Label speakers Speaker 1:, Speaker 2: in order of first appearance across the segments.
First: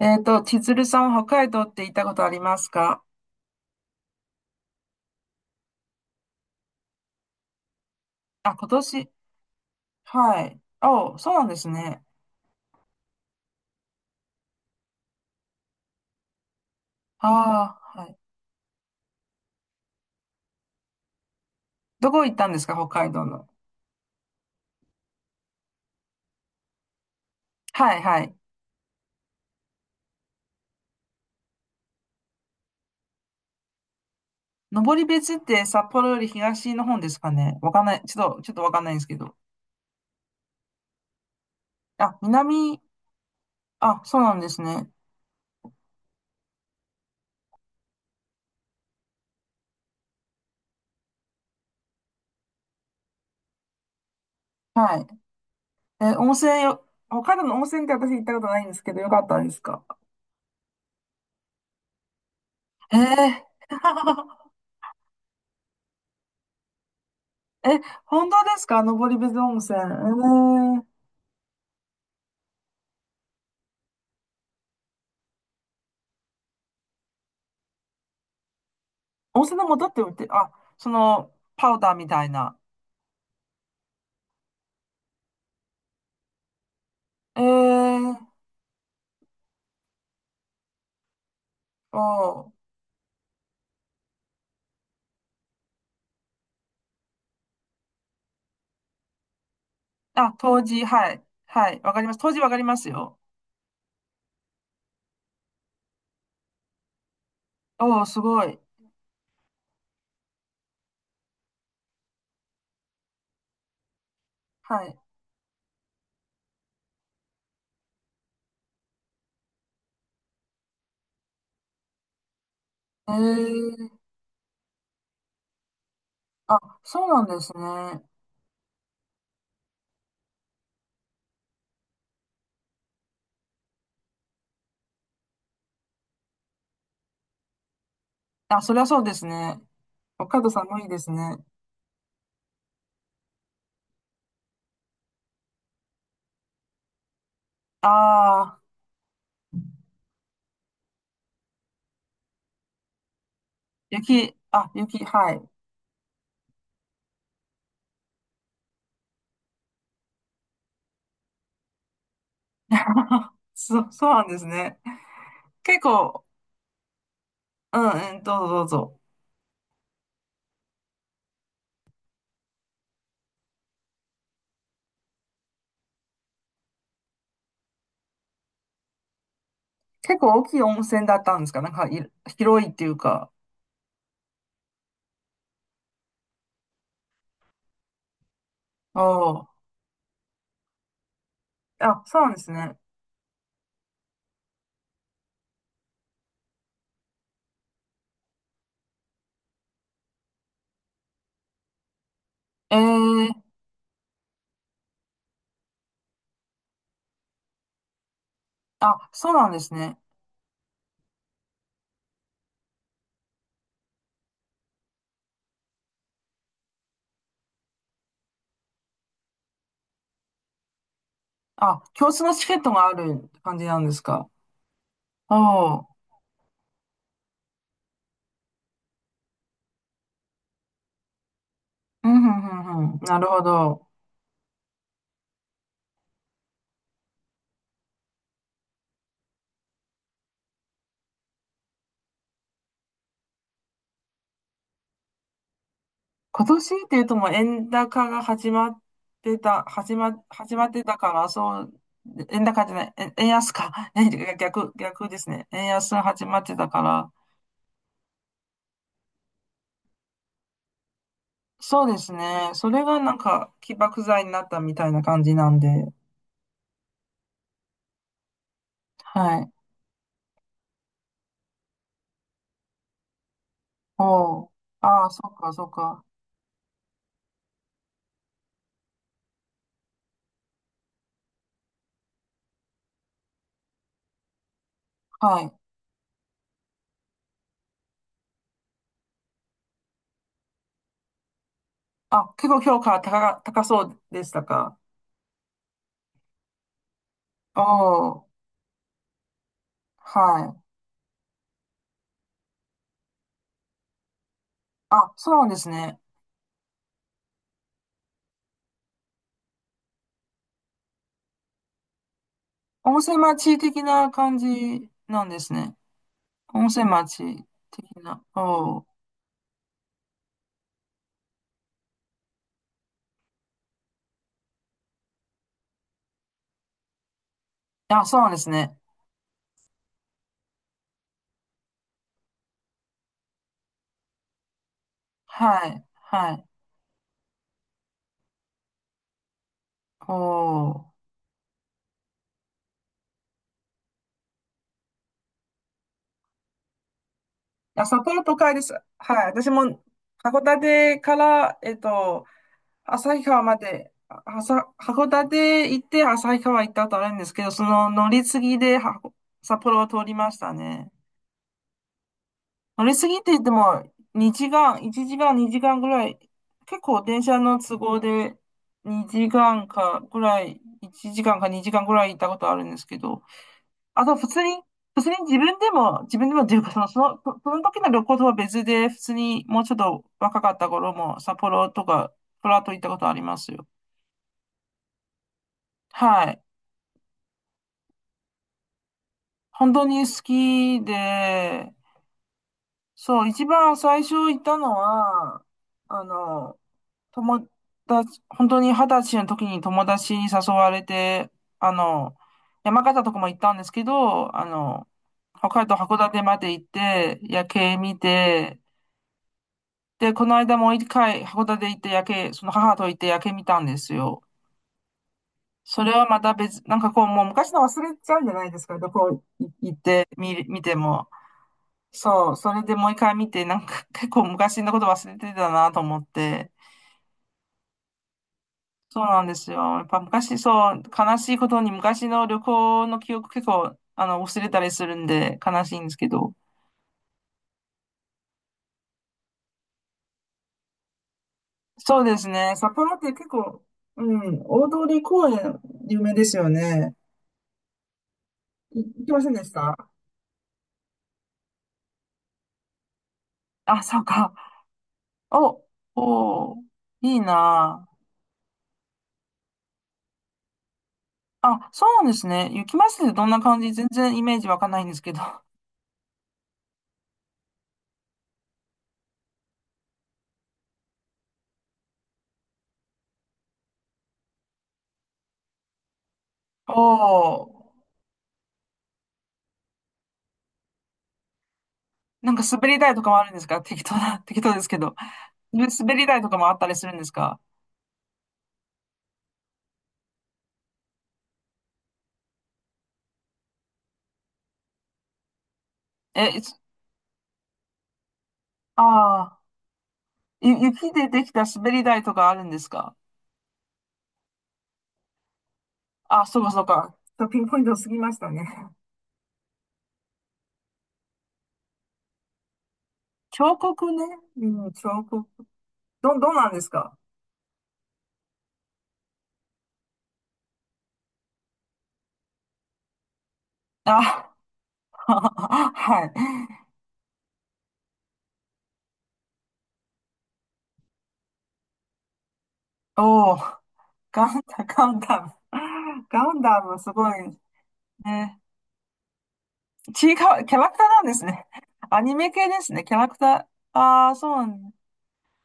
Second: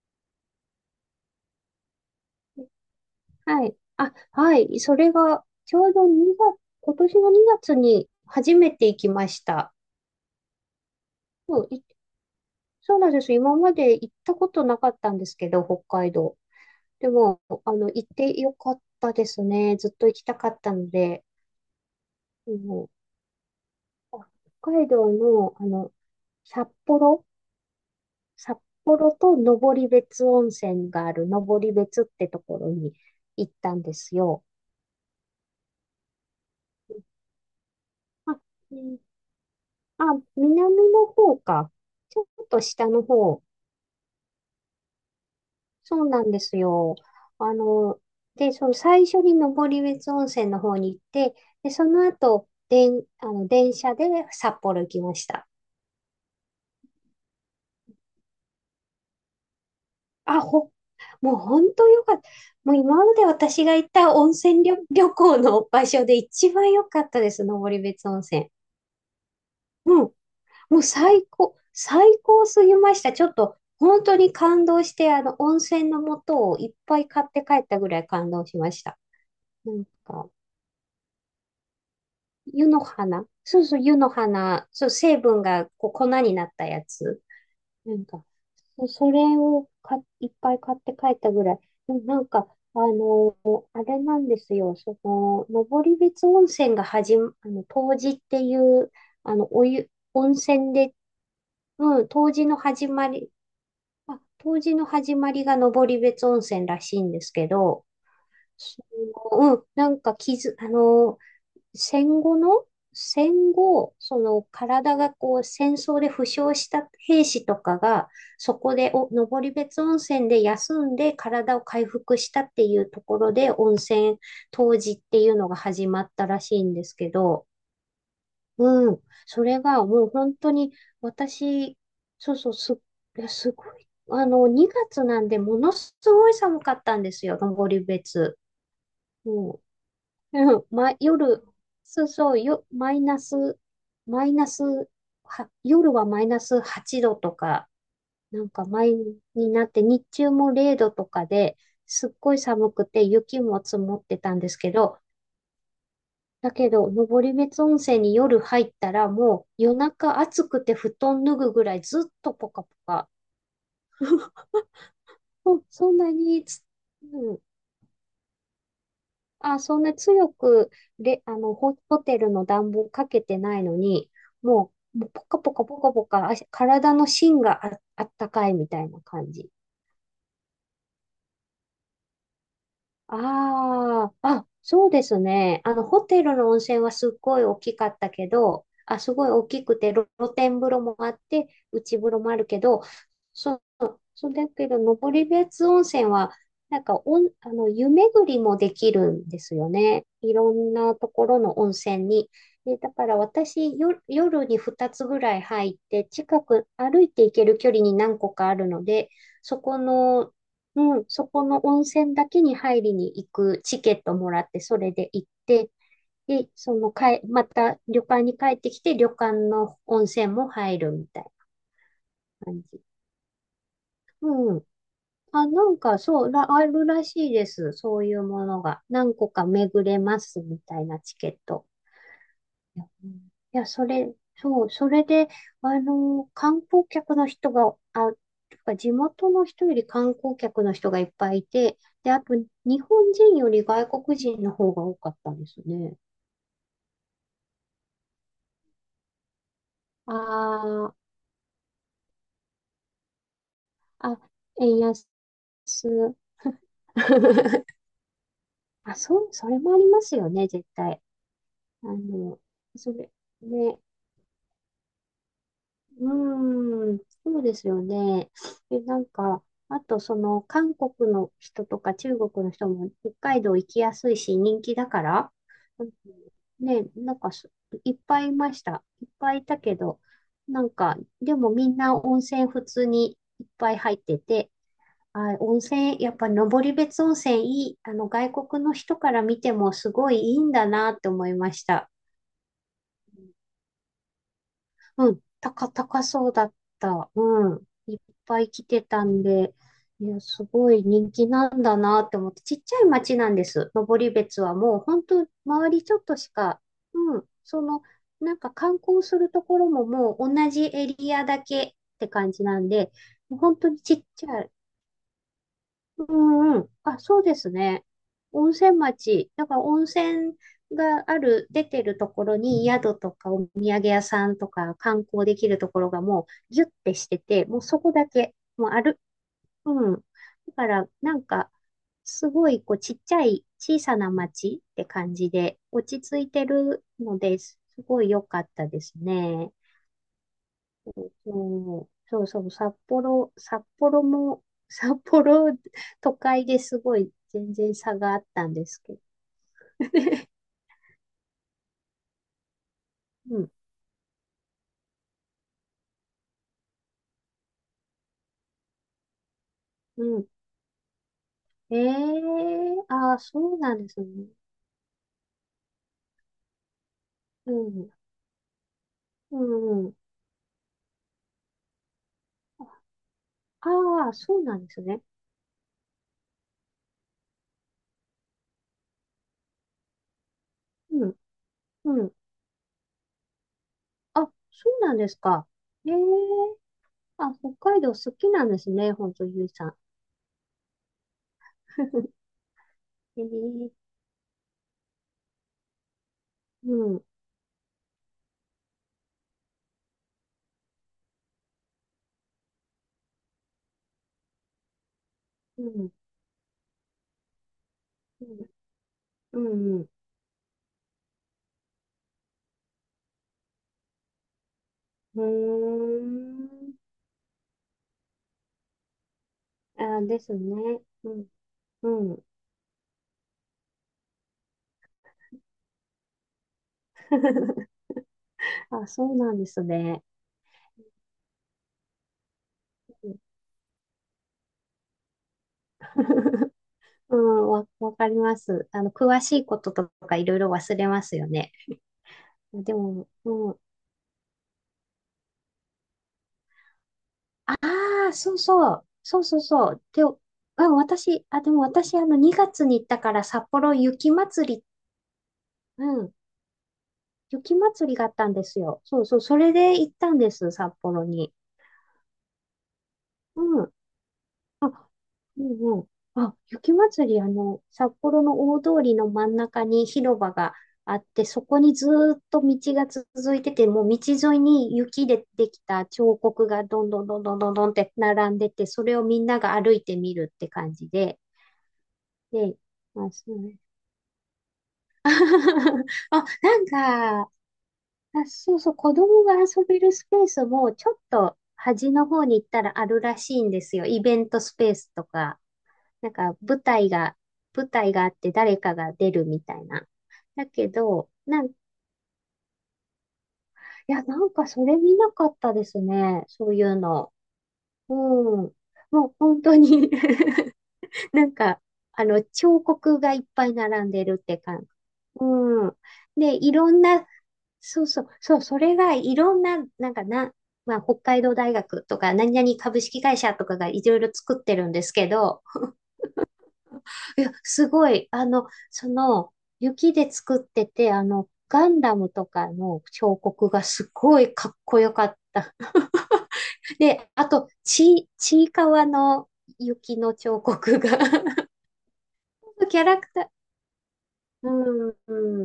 Speaker 1: 千鶴さんは北海道って行ったことありますか？
Speaker 2: はい。あ、はい。それが、ちょうど2月、今年の2月に
Speaker 1: あ、
Speaker 2: 初
Speaker 1: 今
Speaker 2: めて行き
Speaker 1: 年。
Speaker 2: ました。
Speaker 1: はい。お、そうなんで
Speaker 2: そ
Speaker 1: す
Speaker 2: う、い
Speaker 1: ね。
Speaker 2: そうなんです。今まで行ったことなかったんですけど、北海道。でも、
Speaker 1: ああ、
Speaker 2: 行
Speaker 1: は
Speaker 2: っ
Speaker 1: い。
Speaker 2: てよかったですね。ずっと行きたかったので、
Speaker 1: どこ行ったん
Speaker 2: も
Speaker 1: ですか、北
Speaker 2: う
Speaker 1: 海道の。
Speaker 2: あ北海道の、札幌、
Speaker 1: はいはい。
Speaker 2: 札幌と登別温泉がある登別ってところに行ったんですよ。
Speaker 1: 登別って札幌より東の方ですかね。わかんない。ちょっ
Speaker 2: あ、
Speaker 1: と、ちょっとわかんないん
Speaker 2: ね
Speaker 1: ですけど。
Speaker 2: あ、南の方か。
Speaker 1: あ、
Speaker 2: ちょっと
Speaker 1: 南、
Speaker 2: 下の方。
Speaker 1: あ、そうなんですね。
Speaker 2: そうなんですよ。あの、その最初に登別温泉の方に行って、で、その後、でんあの、電車で札幌行
Speaker 1: は
Speaker 2: き
Speaker 1: い。
Speaker 2: ました。
Speaker 1: え、温泉よ、北海道の温泉って私行ったことないんですけど、よかったですか？
Speaker 2: あ、ほ、もう本当よかった。もう
Speaker 1: え
Speaker 2: 今まで
Speaker 1: ー、
Speaker 2: 私が行った温 泉旅、旅行の場所で一番良かったです、
Speaker 1: え、
Speaker 2: 登別温
Speaker 1: 本当で
Speaker 2: 泉。
Speaker 1: すか登別温泉。え
Speaker 2: うん。もう
Speaker 1: ー、
Speaker 2: 最高すぎました。ちょっと本当に感動して、温泉の素をいっぱい買って帰ったぐらい感動しました。
Speaker 1: 温泉の
Speaker 2: なん
Speaker 1: 素って売って、
Speaker 2: か、
Speaker 1: あ、その、パウダーみたいな。
Speaker 2: 湯の花。そうそう、湯の花。そう、成分がこう粉になったやつ。
Speaker 1: え
Speaker 2: なん
Speaker 1: ー、
Speaker 2: か、それをいっぱい買って帰ったぐらい。で
Speaker 1: お
Speaker 2: もなんか、
Speaker 1: ー、
Speaker 2: あの、あれなんですよ。その、登別温泉が始ま、あの、冬至っていう、
Speaker 1: あ、
Speaker 2: 温
Speaker 1: 当
Speaker 2: 泉
Speaker 1: 時、
Speaker 2: で、
Speaker 1: はい、はい、わか
Speaker 2: う
Speaker 1: り
Speaker 2: ん、
Speaker 1: ます。
Speaker 2: 冬
Speaker 1: 当時
Speaker 2: 至
Speaker 1: わか
Speaker 2: の
Speaker 1: ります
Speaker 2: 始ま
Speaker 1: よ。
Speaker 2: り、冬至の始まりが登別温泉らしいんですけど、
Speaker 1: おー、すごい。
Speaker 2: その、うん、なんか傷、あの、戦後の、戦後、その
Speaker 1: は
Speaker 2: 体
Speaker 1: い。
Speaker 2: がこう戦争で負傷した兵士とかが、そこでお登別温泉で休んで体を回復したっていうと
Speaker 1: え
Speaker 2: ころで
Speaker 1: ー、
Speaker 2: 冬至っていうのが始まったらし
Speaker 1: あ、
Speaker 2: いんです
Speaker 1: そう
Speaker 2: け
Speaker 1: なんで
Speaker 2: ど、
Speaker 1: すね。
Speaker 2: うん。それがもう本当に私、そうそう、す、いやすごい。あの、2月なんでものすごい寒かったんですよ、登別。
Speaker 1: あ、そりゃそうですね。
Speaker 2: も
Speaker 1: 北
Speaker 2: う、
Speaker 1: 海道
Speaker 2: うん
Speaker 1: 寒い
Speaker 2: ま、
Speaker 1: ですね。
Speaker 2: 夜、そうそう、よ、マイナス、マイナス、は、夜はマイナス8度とか、なん
Speaker 1: ああ
Speaker 2: かマイになって、日中も0度とかで、すっごい寒くて雪も積もってた
Speaker 1: 雪、
Speaker 2: んです
Speaker 1: あ、
Speaker 2: けど、
Speaker 1: 雪、はい。
Speaker 2: だけど、登別温泉に夜入ったら、もう夜中暑くて布団脱ぐぐらいずっとポカポカ。
Speaker 1: そう、そうなんですね。
Speaker 2: うん、
Speaker 1: 結
Speaker 2: そんな
Speaker 1: 構、
Speaker 2: につ、うん、
Speaker 1: うん、うん、どうぞどうぞ。
Speaker 2: あ、そんな強く、レあの、ホ、ホテルの暖房かけてないのに、もうポカポカポカポカ、体の芯があったかいみたいな感じ。
Speaker 1: 結構大きい温泉だったんですか、なんかい、広いっていうか。
Speaker 2: そうですね。あの、ホテルの温泉はすっごい大きかったけど、あ、
Speaker 1: お
Speaker 2: すごい大
Speaker 1: ー、
Speaker 2: きくて、露天風呂もあって、内
Speaker 1: あ、
Speaker 2: 風
Speaker 1: そ
Speaker 2: 呂
Speaker 1: うな
Speaker 2: も
Speaker 1: ん
Speaker 2: あ
Speaker 1: で
Speaker 2: る
Speaker 1: す
Speaker 2: け
Speaker 1: ね。
Speaker 2: ど、そうだけど、登別温泉は、なんかおん、あの、湯巡りもできるんですよね。いろんなところの温泉に。で、だから
Speaker 1: ええ、
Speaker 2: 私、よ、夜に2つぐらい入って、近く歩いて行ける距離に何個かあるの
Speaker 1: あ、
Speaker 2: で、
Speaker 1: そうなん
Speaker 2: そ
Speaker 1: です
Speaker 2: こ
Speaker 1: ね。
Speaker 2: の、うん、そこの温泉だけに入りに行くチケットもらって、それで行って、で、そのかえ、また旅館に帰ってきて、旅館の温泉も入るみたいな
Speaker 1: あ、共通のチケッ
Speaker 2: 感
Speaker 1: ト
Speaker 2: じ。
Speaker 1: がある感じなんですか。
Speaker 2: うん。
Speaker 1: おおー、
Speaker 2: あるらしいです。そういうものが。何個か巡れますみたいなチケット。
Speaker 1: うん、うん、
Speaker 2: い
Speaker 1: う
Speaker 2: や、
Speaker 1: ん、うん。
Speaker 2: うん
Speaker 1: なるほど。
Speaker 2: それで、あの、観光客の人が、あ、とか地元の人より観光客の人がいっぱいいて、で、あと、日本人より外国人の方が多かったんですね。
Speaker 1: 今年っていうともう円高が始まってた、始ま、始まって
Speaker 2: あ
Speaker 1: たから、そう、円高じゃない、円安か。
Speaker 2: あ、あ、
Speaker 1: ね逆、
Speaker 2: 円
Speaker 1: 逆
Speaker 2: 安。
Speaker 1: ですね。円安が始まってたから、
Speaker 2: あ、そう、それもありますよね、絶対。
Speaker 1: そ
Speaker 2: あ
Speaker 1: うです
Speaker 2: の、
Speaker 1: ね。それ
Speaker 2: そ
Speaker 1: が
Speaker 2: れ、
Speaker 1: なんか起
Speaker 2: ね。
Speaker 1: 爆剤になったみたいな感じなんで。
Speaker 2: うーん、そうですよね。え、なん
Speaker 1: は
Speaker 2: か、
Speaker 1: い。
Speaker 2: あとその韓国の人とか中国の人も北海道行きや
Speaker 1: お
Speaker 2: すいし
Speaker 1: お、
Speaker 2: 人気だか
Speaker 1: ああ、そ
Speaker 2: ら、
Speaker 1: っか、そっ
Speaker 2: うん。
Speaker 1: か。
Speaker 2: ね、なんかそいっぱいいました。いっぱいいたけど、なんか、でもみんな温泉普通にいっぱい入ってて、
Speaker 1: はい。
Speaker 2: やっぱ登別温泉いい、あの外国の人から見てもすごいいいんだなって思いました。
Speaker 1: あ、結構評価高か、高そうでしたか。
Speaker 2: 高そうだった。う
Speaker 1: お
Speaker 2: ん。いっ
Speaker 1: ー、
Speaker 2: ぱい来てたんで、いや、
Speaker 1: は
Speaker 2: す
Speaker 1: い。
Speaker 2: ごい人気なんだなって思って、ちっちゃい町なんです。登別はもう、本
Speaker 1: あ、
Speaker 2: 当
Speaker 1: そうなんです
Speaker 2: 周りち
Speaker 1: ね。
Speaker 2: ょっとしか、うん、その、観光するところももう同じエリアだけって感じなんで、
Speaker 1: 温泉
Speaker 2: もう
Speaker 1: 町
Speaker 2: 本当に
Speaker 1: 的
Speaker 2: ちっ
Speaker 1: な
Speaker 2: ち
Speaker 1: 感
Speaker 2: ゃい、
Speaker 1: じなんですね。
Speaker 2: う
Speaker 1: 温泉
Speaker 2: そうで
Speaker 1: 町
Speaker 2: すね。
Speaker 1: 的な。
Speaker 2: 温泉
Speaker 1: おー。
Speaker 2: 町。だから温泉がある、出てるところに宿とかお土産屋さんとか観光できるところがもうギュッてしてて、
Speaker 1: あ、そうなんです
Speaker 2: もう
Speaker 1: ね。
Speaker 2: ある。うん。だからなんか、すごいこうちっちゃい小さな町って感じで
Speaker 1: はい、
Speaker 2: 落ち着い
Speaker 1: は
Speaker 2: て
Speaker 1: い。
Speaker 2: るのです、すごい良かったですね。
Speaker 1: おー。
Speaker 2: そう、そうそう、札幌、札幌も、札幌、都会ですごい全然
Speaker 1: あ、
Speaker 2: 差
Speaker 1: 札
Speaker 2: があ
Speaker 1: 幌
Speaker 2: っ
Speaker 1: 都
Speaker 2: たん
Speaker 1: 会で
Speaker 2: で
Speaker 1: す。
Speaker 2: すけど。
Speaker 1: はい。私も、函館から、旭
Speaker 2: う
Speaker 1: 川
Speaker 2: ん、
Speaker 1: まで、あはさ、函館行って旭川行ったことあるんですけど、その乗り継ぎでは札幌を通
Speaker 2: う
Speaker 1: り
Speaker 2: ん。
Speaker 1: ましたね。
Speaker 2: ええ
Speaker 1: 乗りす
Speaker 2: あ
Speaker 1: ぎ
Speaker 2: あ、
Speaker 1: って言って
Speaker 2: そうなん
Speaker 1: も、
Speaker 2: ですね。
Speaker 1: 2時間、1時間、2時間ぐらい、結構電車
Speaker 2: う
Speaker 1: の都
Speaker 2: ん、
Speaker 1: 合で2
Speaker 2: う
Speaker 1: 時間
Speaker 2: ん。
Speaker 1: かぐらい、1時間か2時間ぐらい行ったことあるんですけど、あ
Speaker 2: ああ、
Speaker 1: と普
Speaker 2: そ
Speaker 1: 通
Speaker 2: うな
Speaker 1: に、
Speaker 2: んです
Speaker 1: 普
Speaker 2: ね。
Speaker 1: 通に自分でも、自分でもっていうか、その、その時の旅行とは別で、普通にもうちょっと若かった頃
Speaker 2: うん、
Speaker 1: も、札幌と
Speaker 2: う
Speaker 1: か、
Speaker 2: ん。
Speaker 1: プラート行ったことありますよ。
Speaker 2: あ、そうなんですか。ええ
Speaker 1: はい。
Speaker 2: あ、北海道好きなんですね、本当ゆいさ
Speaker 1: 本
Speaker 2: ん。
Speaker 1: 当に好きで、そ
Speaker 2: え
Speaker 1: う、一番
Speaker 2: え
Speaker 1: 最初行ったのは、あの、
Speaker 2: うん、
Speaker 1: 友達、本当に二十歳の時に友達に誘われて、あの、山形とかも行ったんですけど、北
Speaker 2: う
Speaker 1: 海道
Speaker 2: ん、
Speaker 1: 函館まで行って、夜景見て、
Speaker 2: うん、うん、
Speaker 1: で、この間もう一回函館行って夜景、その母と行って夜景見たんですよ。
Speaker 2: う
Speaker 1: それ
Speaker 2: ん。
Speaker 1: はまた別、
Speaker 2: うーん。
Speaker 1: なんかこう、もう昔の忘れちゃうんじゃないですか、どこ行っ
Speaker 2: あ、
Speaker 1: て
Speaker 2: です
Speaker 1: 見る、見て
Speaker 2: ね。
Speaker 1: も。
Speaker 2: うん、うん。
Speaker 1: そう、それでもう一回見て、なんか 結構昔のこと忘れてたなと思って、
Speaker 2: あ、
Speaker 1: そ
Speaker 2: そ
Speaker 1: う
Speaker 2: う
Speaker 1: なん
Speaker 2: な
Speaker 1: で
Speaker 2: んで
Speaker 1: す
Speaker 2: す
Speaker 1: よ。やっぱ
Speaker 2: ね。
Speaker 1: 昔、そう、悲しいことに昔の旅行の記憶結構、忘れたりするんで悲しいんですけど。
Speaker 2: わかります。あの、詳しいこととかいろいろ忘れますよね。
Speaker 1: そうですね。札
Speaker 2: で
Speaker 1: 幌っ
Speaker 2: も、
Speaker 1: て結
Speaker 2: うん、あ
Speaker 1: 構、うん、大通公園有名ですよね。
Speaker 2: あ、そうそ
Speaker 1: い
Speaker 2: う、
Speaker 1: 行き
Speaker 2: そ
Speaker 1: ま
Speaker 2: う
Speaker 1: せん
Speaker 2: そう
Speaker 1: でし
Speaker 2: そ
Speaker 1: た？
Speaker 2: う。で、うん、私、あ、でも私、あの、2月に行ったから札幌
Speaker 1: あ、そう
Speaker 2: 雪ま
Speaker 1: か。
Speaker 2: つり、
Speaker 1: お、
Speaker 2: うん、
Speaker 1: おー、いい
Speaker 2: 雪まつ
Speaker 1: な
Speaker 2: りがあったんですよ。そうそう、それで行ったんです、札幌に。
Speaker 1: あ。あ、そうなんですね。雪まつりってどんな
Speaker 2: う
Speaker 1: 感じ、
Speaker 2: ん。
Speaker 1: 全然イメージわかんないんですけど。
Speaker 2: うんうん。あ、雪まつり、あの、札幌の大通りの真ん中に広場があって、そこにずーっと道が続いてて、もう道沿いに雪でできた彫刻が
Speaker 1: お
Speaker 2: どんどんどんどんどん
Speaker 1: ー、
Speaker 2: どんって並んでて、それをみんなが歩いてみるって感じで。
Speaker 1: なんか
Speaker 2: で、
Speaker 1: 滑り台と
Speaker 2: ま
Speaker 1: か
Speaker 2: あ、
Speaker 1: もある
Speaker 2: そ
Speaker 1: ん
Speaker 2: う
Speaker 1: です
Speaker 2: ね。
Speaker 1: か、適当な、適当ですけど。滑り台
Speaker 2: あ、
Speaker 1: とかもあ
Speaker 2: な
Speaker 1: っ
Speaker 2: ん
Speaker 1: たりするんです
Speaker 2: か、
Speaker 1: か？
Speaker 2: そうそう、子供が遊べるスペースもちょっと端の方に行ったらあるらしいんですよ。イベントスペースとか。なんか
Speaker 1: え、
Speaker 2: 舞台が、舞台があって誰かが出る
Speaker 1: あ
Speaker 2: み
Speaker 1: あ、
Speaker 2: たいな。だ
Speaker 1: ゆ、
Speaker 2: け
Speaker 1: 雪で
Speaker 2: ど、
Speaker 1: でき
Speaker 2: な
Speaker 1: た
Speaker 2: ん、い
Speaker 1: 滑り台とかあるんですか？
Speaker 2: や、なんかそれ見なかったですね。
Speaker 1: あ、そう
Speaker 2: そ
Speaker 1: か
Speaker 2: う
Speaker 1: そ
Speaker 2: い
Speaker 1: う
Speaker 2: う
Speaker 1: か。
Speaker 2: の。
Speaker 1: ちょっとピンポイント過
Speaker 2: うん。
Speaker 1: ぎましたね。
Speaker 2: もう本当に なんか、彫刻がいっぱい
Speaker 1: 彫
Speaker 2: 並ん
Speaker 1: 刻ね。
Speaker 2: でるって
Speaker 1: う
Speaker 2: 感じ。
Speaker 1: ん、彫刻。
Speaker 2: うん。
Speaker 1: ど、どう
Speaker 2: で、
Speaker 1: な
Speaker 2: い
Speaker 1: んです
Speaker 2: ろん
Speaker 1: か？
Speaker 2: な、そうそう、そう、それがいろんな、まあ、北海道大学とか、何々株式会社とかがいろいろ
Speaker 1: あ、
Speaker 2: 作ってるんです けど、
Speaker 1: はい。
Speaker 2: いや、すごい。雪で作ってて、あの、ガンダムとかの彫
Speaker 1: おお
Speaker 2: 刻がすご
Speaker 1: ガ
Speaker 2: い
Speaker 1: ン
Speaker 2: かっ
Speaker 1: ダ、
Speaker 2: こ
Speaker 1: ガ
Speaker 2: よ
Speaker 1: ン
Speaker 2: かっ
Speaker 1: ダム。
Speaker 2: た。
Speaker 1: ガンダム、すご
Speaker 2: で、あ
Speaker 1: い。
Speaker 2: と、ち、
Speaker 1: ね。
Speaker 2: ちいかわの雪
Speaker 1: ち
Speaker 2: の
Speaker 1: いか
Speaker 2: 彫
Speaker 1: わ、キャラク
Speaker 2: 刻
Speaker 1: ター
Speaker 2: が
Speaker 1: なんですね。アニメ系です
Speaker 2: キ
Speaker 1: ね。
Speaker 2: ャ
Speaker 1: キ
Speaker 2: ラ
Speaker 1: ャラ
Speaker 2: ク
Speaker 1: ク
Speaker 2: ター、
Speaker 1: タ ー。ああ、そうな
Speaker 2: う
Speaker 1: んだ。
Speaker 2: ん、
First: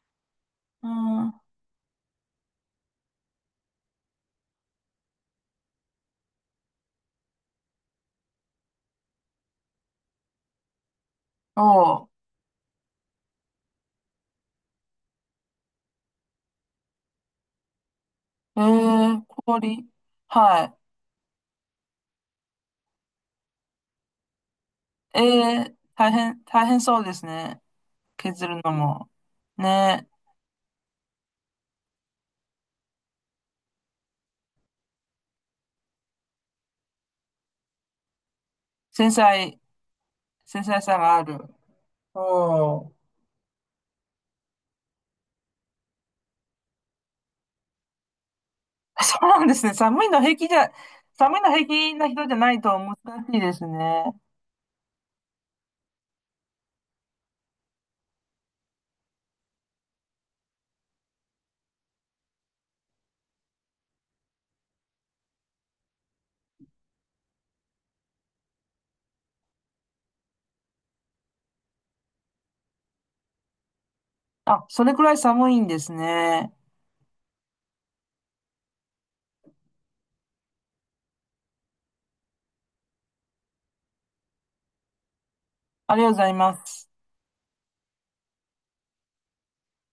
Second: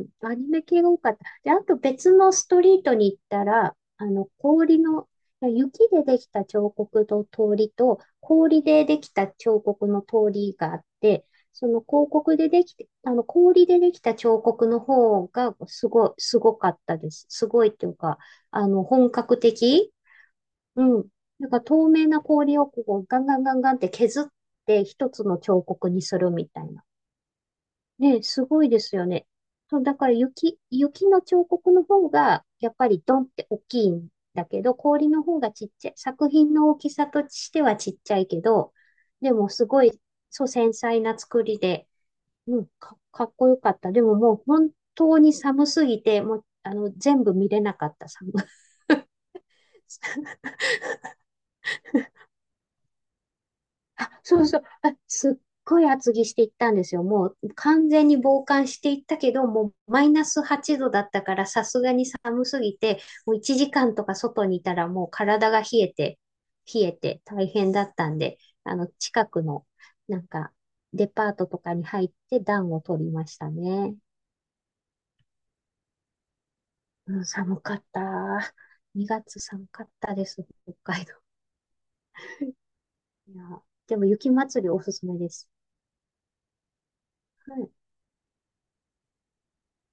Speaker 2: うんアニメ系
Speaker 1: う
Speaker 2: が多かった。
Speaker 1: ん。
Speaker 2: で、あと別のストリートに行ったら、あの、氷の、いや雪でできた彫刻の通りと、氷でできた彫刻の通りがあって、その
Speaker 1: お
Speaker 2: 広告でできて、あの、氷でできた彫刻の方がすごい、すごかったです。すごいっていうか、
Speaker 1: お
Speaker 2: あの、本
Speaker 1: えー、
Speaker 2: 格
Speaker 1: 氷。
Speaker 2: 的。
Speaker 1: は
Speaker 2: うん。なんか透明な氷をこうガンガンガンガンって削って一
Speaker 1: い。
Speaker 2: つの
Speaker 1: え
Speaker 2: 彫
Speaker 1: ー、
Speaker 2: 刻に
Speaker 1: 大
Speaker 2: する
Speaker 1: 変、
Speaker 2: みた
Speaker 1: 大
Speaker 2: い
Speaker 1: 変
Speaker 2: な。
Speaker 1: そうですね。
Speaker 2: ね、す
Speaker 1: 削る
Speaker 2: ごい
Speaker 1: の
Speaker 2: ですよ
Speaker 1: も、
Speaker 2: ね。そう、だか
Speaker 1: ね、
Speaker 2: ら雪、雪の彫刻の方が、やっぱりドンって大きいんだけど、氷の方がちっちゃい。作品の大きさとしてはちっちゃいけど、
Speaker 1: 繊
Speaker 2: でも
Speaker 1: 細、
Speaker 2: すごい、そう、
Speaker 1: 繊
Speaker 2: 繊
Speaker 1: 細さ
Speaker 2: 細
Speaker 1: が
Speaker 2: な
Speaker 1: ある。
Speaker 2: 作りで、
Speaker 1: おー。
Speaker 2: かっこよかった。でももう本当に寒すぎて、もう、あの、全部見れなかった、寒、
Speaker 1: そうなんですね。寒いの平気じゃ、寒いの平気な人じゃないと難しいです
Speaker 2: あ、
Speaker 1: ね。
Speaker 2: そうそう。あ、すっごい厚着していったんですよ。もう完全に防寒していったけど、もうマイナス8度だったから、さすがに寒すぎて、もう1時間とか外にいたらもう体が冷えて、冷えて大変だったんで、あの、近くの、なんか、デパートとかに入って暖を取りましたね。
Speaker 1: あ、それくらい寒いんですね。
Speaker 2: うん、寒かった。2月寒かったです、北海道。いや、でも雪祭りおすすめです。
Speaker 1: ありがとうございます。
Speaker 2: はい